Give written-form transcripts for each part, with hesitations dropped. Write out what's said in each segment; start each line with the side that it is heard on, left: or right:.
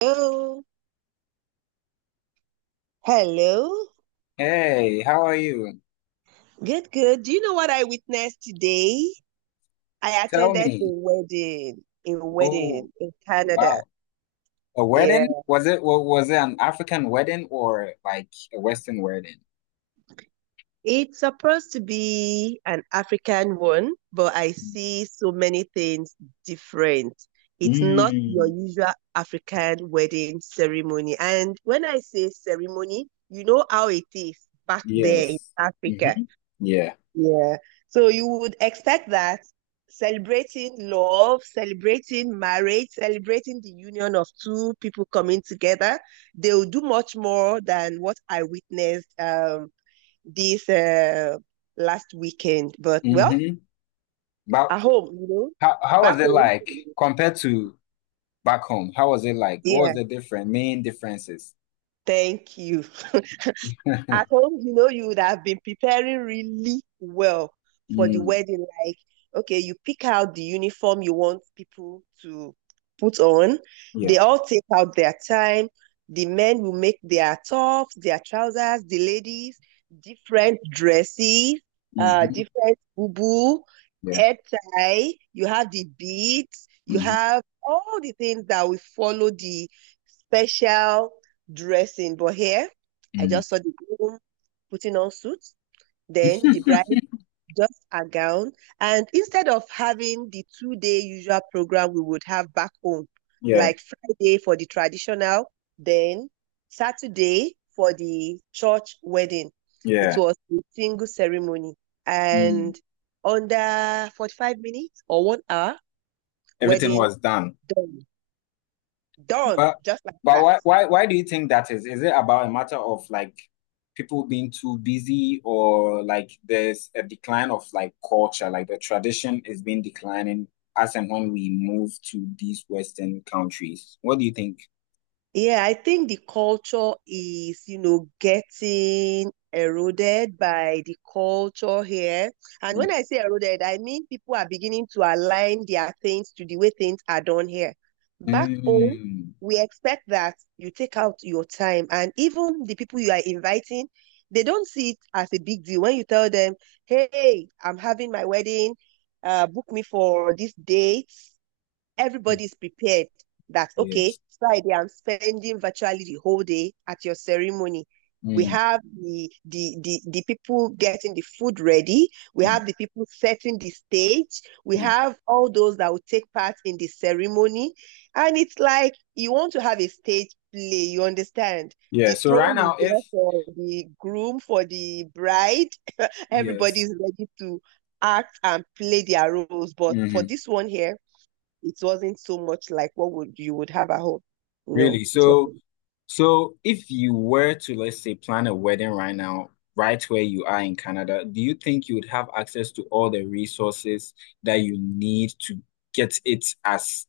right: Hello. Hello.
left: Hey, how are you?
right: Good, good. Do you know what I witnessed today? I
left: Tell
right: attended
left: me.
right: a
left: Oh,
right: wedding in Canada.
left: wow. A wedding?
right: Yeah.
left: Was it was it an African wedding or like a Western wedding?
right: It's supposed to be an African one, but I see so many things different. It's not your
left: Mm,
right: usual African wedding ceremony. And when I say ceremony, you know how it is back there in
left: yes.
right: Africa.
left: Mm-hmm. Yeah.
right: Yeah. So you would expect that celebrating love, celebrating marriage, celebrating the union of two people coming together, they will do much more than what I witnessed this last weekend. But well,
left: Mm-hmm. But
right: at home,
left: how
right: back
left: was it
right: home.
left: like compared to back home? How was it like? What
right: Yeah,
left: was the different main differences?
right: thank you. At home, you would have been preparing really well for the
left: Mm,
right: wedding. Like, okay, you pick out the uniform you want people to put on. They
left: yeah.
right: all take out their time. The men will make their tops, their trousers, the ladies, different dresses,
left: Mm-hmm.
right: different boo-boo,
left: Yeah.
right: head tie. You have the beads. You
left: Mm-hmm.
right: have all the things that will follow the special dressing. But here, I
left: Mm.
right: just saw the groom putting on suits, then the bride just a gown. And instead of having the 2-day usual program we would have back home,
left: Yeah.
right: like Friday for the traditional, then Saturday for the church wedding, it
left: Yeah.
right: was a single ceremony.
left: Mm.
right: And under 45 minutes or 1 hour,
left: Everything
right: wedding
left: was done.
right: done. Done,
left: But
right: just like
left: but
right: that.
left: why why do you think that is? Is it about a matter of like people being too busy or like there's a decline of like culture, like the tradition is being declining as and when we move to these Western countries? What do you think?
right: Yeah, I think the culture is, getting eroded by the culture here. And when
left: Mm.
right: I say eroded, I mean people are beginning to align their things to the way things are done here. Back home,
left: Mm.
right: we expect that you take out your time, and even the people you are inviting, they don't see it as a big deal. When you tell them, hey, I'm having my wedding, book me for this date,
left: Mm.
right: everybody's prepared that, okay,
left: Yes.
right: Friday, I'm spending virtually the whole day at your ceremony. We
left: Mm.
right: have the people getting the food ready. We
left: Mm.
right: have the people setting the stage. We
left: Yeah.
right: have all those that will take part in the ceremony. And it's like you want to have a stage play, you understand?
left: Yeah.
right: The
left: So right
right: throne is
left: now,
right: there
left: if
right: for the groom, for the bride.
left: yes.
right: Everybody's ready to act and play their roles. But for
left: Hmm.
right: this one here, it wasn't so much like what would have at home. No,
left: Really.
right: it wasn't.
left: So, if you were to, let's say, plan a wedding right now, right where you are in Canada, do you think you would have access to all the resources that you need to get it as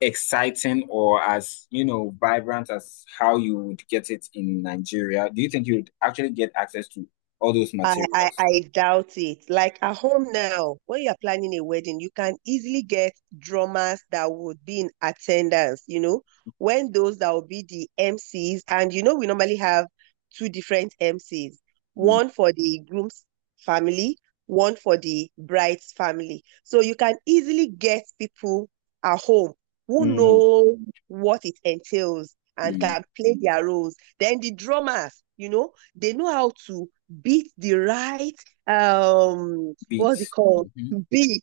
left: exciting or as, you know, vibrant as how you would get it in Nigeria? Do you think you would actually get access to all those
right: I, I
left: materials?
right: I doubt it. Like at home now, when you're planning a wedding, you can easily get drummers that would be in attendance, when those that will be the MCs. And you know, we normally have two different MCs,
left: Mm,
right: one for the groom's family, one for the bride's family. So you can easily get people at home who
left: mm,
right: know what it entails and
left: mm,
right: can play their roles. Then the drummers, they know how to beat the right what's it
left: beats.
right: called,
left: Mhm,
right: beat,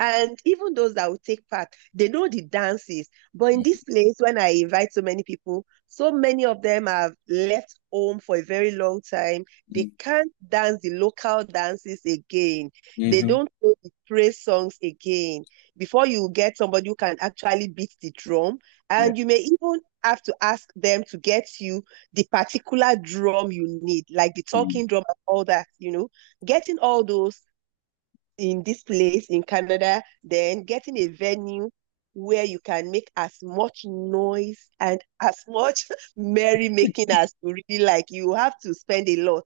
right: and even those that will take part, they know the dances. But in this
left: mhm,
right: place, when I invite so many people, so many of them have left home for a very long time, they
left: mm,
right: can't dance the local dances again, they
left: mhm,
right: don't know the praise songs again. Before you get somebody who can actually beat the drum,
left: yeah,
right: and you may even have to ask them to get you the particular drum you need, like the
left: mm,
right: talking drum and all that, getting all those in this place in Canada, then getting a venue where you can make as much noise and as much merrymaking as you really like. You have to spend a lot.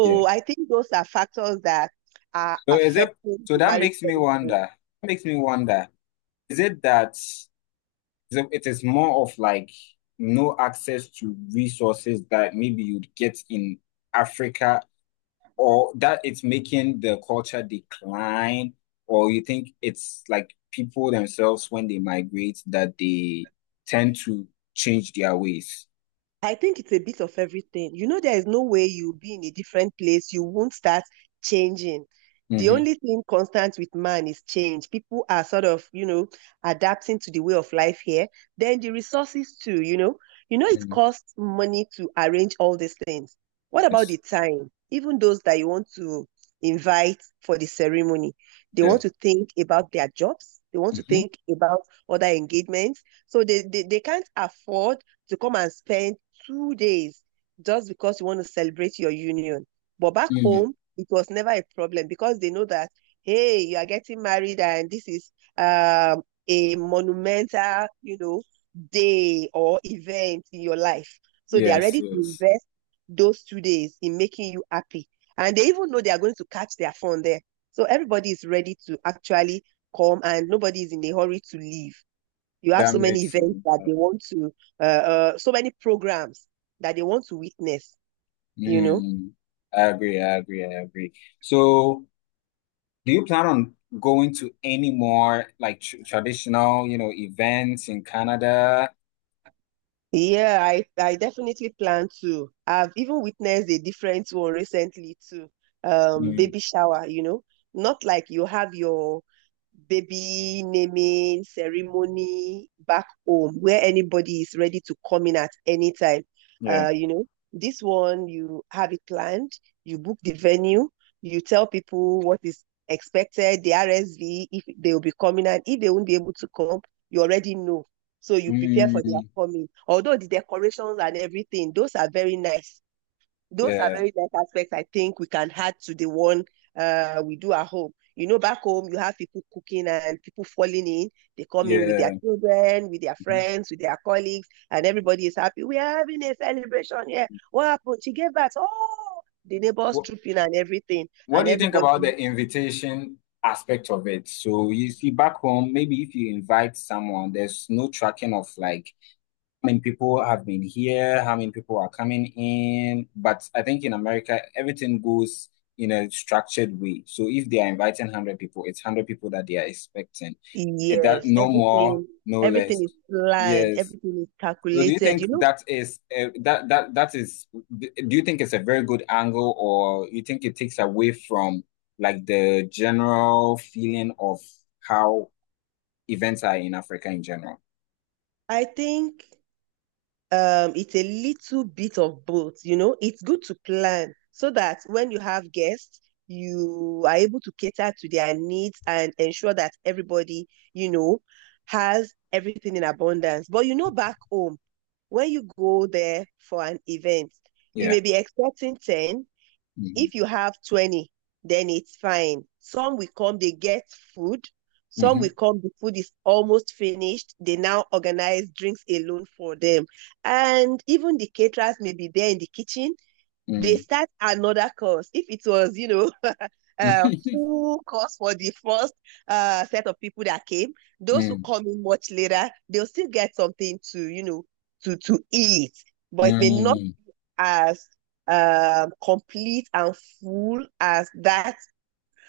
left: yeah.
right: I think those are factors that are
left: So, is it,
right: affecting
left: so
right: the
left: that makes me
right: marital.
left: wonder, makes me wonder. Is it that so it is more of like no access to resources that maybe you'd get in Africa, or that it's making the culture decline, or you think it's like people themselves when they migrate that they tend to change their ways?
right: I think it's a bit of everything. You know, there is no way you'll be in a different place. You won't start changing. The
left: Mm-hmm.
right: only thing constant with man is change. People are sort of, adapting to the way of life here. Then the resources too, you know. You know, it
left: Mm,
right: costs money to arrange all these things. What about
left: yes.
right: the time? Even those that you want to invite for the ceremony, they
left: Yeah.
right: want to think about their jobs. They want to
left: Mm-hmm.
right: think about other engagements. So they can't afford to come and spend 2 days just because you want to celebrate your union. But back
left: Mm,
right: home, it was never a problem because they know that, hey, you are getting married and this is a monumental, day or event in your life. So they are
left: yes.
right: ready to
left: Yes.
right: invest those 2 days in making you happy. And they even know they are going to catch their phone there. So everybody is ready to actually come and nobody is in a hurry to leave. You have
left: That
right: so many
left: makes
right: events
left: sense.
right: that they want to, so many programs that they want to witness, you know?
left: Mm, I agree. I agree. I agree. So. Do you plan on going to any more like tr traditional, you know, events in Canada?
right: Yeah, I definitely plan to. I've even witnessed a different one recently too.
left: Mm,
right: Baby shower, you know? Not like you have your baby naming ceremony back home where anybody is ready to come in at any time.
left: yeah.
right: Uh, you know, this one you have it planned, you book the venue, you tell people what is expected, the RSV, if they will be coming, and if they won't be able to come, you already know. So you prepare for their
left: Mm,
right: coming. Although the decorations and everything, those are very nice. Those are
left: yeah.
right: very nice aspects I think we can add to the one we do at home. You know, back home, you have people cooking and people falling in. They come in with their
left: Yeah.
right: children, with their friends, with their colleagues, and everybody is happy. We are having a celebration here. What happened? She gave birth. Oh, the neighbors
left: What,
right: trooping and everything.
left: what
right: And
left: do you think about
right: everybody,
left: the invitation aspect of it? So you see back home, maybe if you invite someone, there's no tracking of like many people have been here, how many people are coming in. But I think in America, everything goes in a structured way. So if they are inviting 100 people, it's 100 people that they are expecting. It, that
right: yes,
left: no more,
right: everything,
left: no
right: everything
left: less.
right: is planned,
left: Yes.
right: everything is
left: So do you
right: calculated.
left: think
right: You know,
left: that is that that is do you think it's a very good angle or you think it takes away from like the general feeling of how events are in Africa in general?
right: I think it's a little bit of both, you know. It's good to plan so that when you have guests, you are able to cater to their needs and ensure that everybody, you know, has everything in abundance. But you know, back home, when you go there for an event, you
left: Yeah.
right: may be expecting 10,
left: Hmm.
right: if you have 20, then it's fine. Some will come, they get food. Some will come, the food is almost finished. They now organize drinks alone for them. And even the caterers may be there in the kitchen. They
left: Hmm.
right: start another course. If it was, a
left: Mm,
right: full course for the first set of people that came, those who
left: mm.
right: come in much later, they'll still get something to, eat. But it may not
left: Mm.
right: as complete and full as that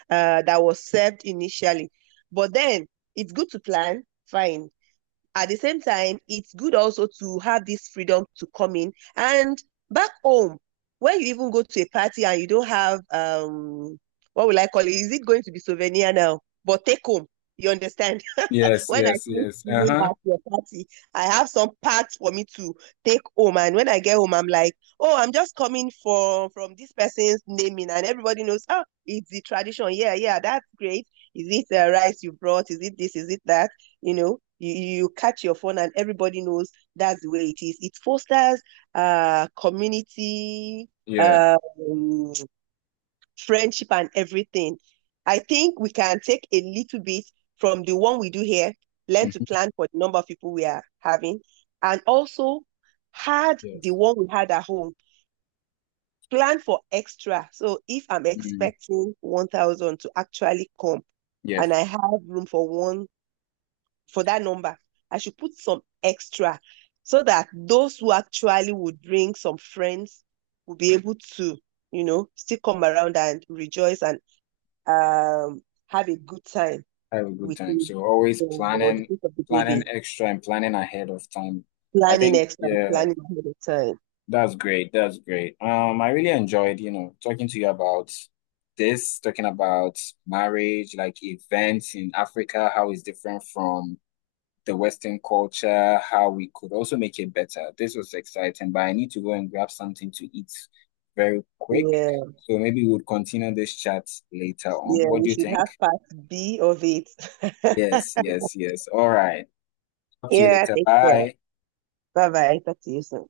right: that was served initially. But then it's good to plan, fine, at the same time, it's good also to have this freedom to come in. And back home, when you even go to a party and you don't have what will I call it? Is it going to be souvenir now? But take home. You understand?
left: Yes,
right: When I
left: yes,
right: finish
left: yes.
right: eating
left: Uh-huh.
right: at your party, I have some parts for me to take home. And when I get home, I'm like, oh, I'm just coming from this person's naming, and everybody knows, oh, it's the tradition. Yeah, yeah, that's great. Is it the rice you brought? Is it this? Is it that? You know, you catch your phone and everybody knows that's the way it is. It fosters community,
left: Yeah.
right: um, friendship and everything. I think we can take a little bit from the one we do here, learn to
left: Mhm.
right: plan for the number of people we are having, and also had the
left: Yes.
right: one we had at home, plan for extra. So if I'm
left: Mm,
right: expecting 1,000 to actually come
left: yes.
right: and I have room for one for that number, I should put some extra so that those who actually would bring some friends will be able to, still come around and rejoice and um, have a good time
left: Have a good
right: with
left: time.
right: me
left: So always
right: for the
left: planning,
right: birth of the
left: planning
right: baby.
left: extra and planning ahead of time. I
right: Planning
left: think,
right: extra,
left: yeah,
right: planning ahead of time.
left: that's great. That's great. I really enjoyed, you know, talking to you about this, talking about marriage, like events in Africa, how it's different from the Western culture, how we could also make it better. This was exciting, but I need to go and grab something to eat very quick.
right: Yeah,
left: So maybe we'll continue this chat later on.
right: yeah,
left: What
right: we
left: do you
right: should have
left: think?
right: part B of it.
left: Yes, yes, yes. All right. Talk to you
right: Yeah,
left: later.
right: take care.
left: Bye.
right: Bye bye. Talk to you soon.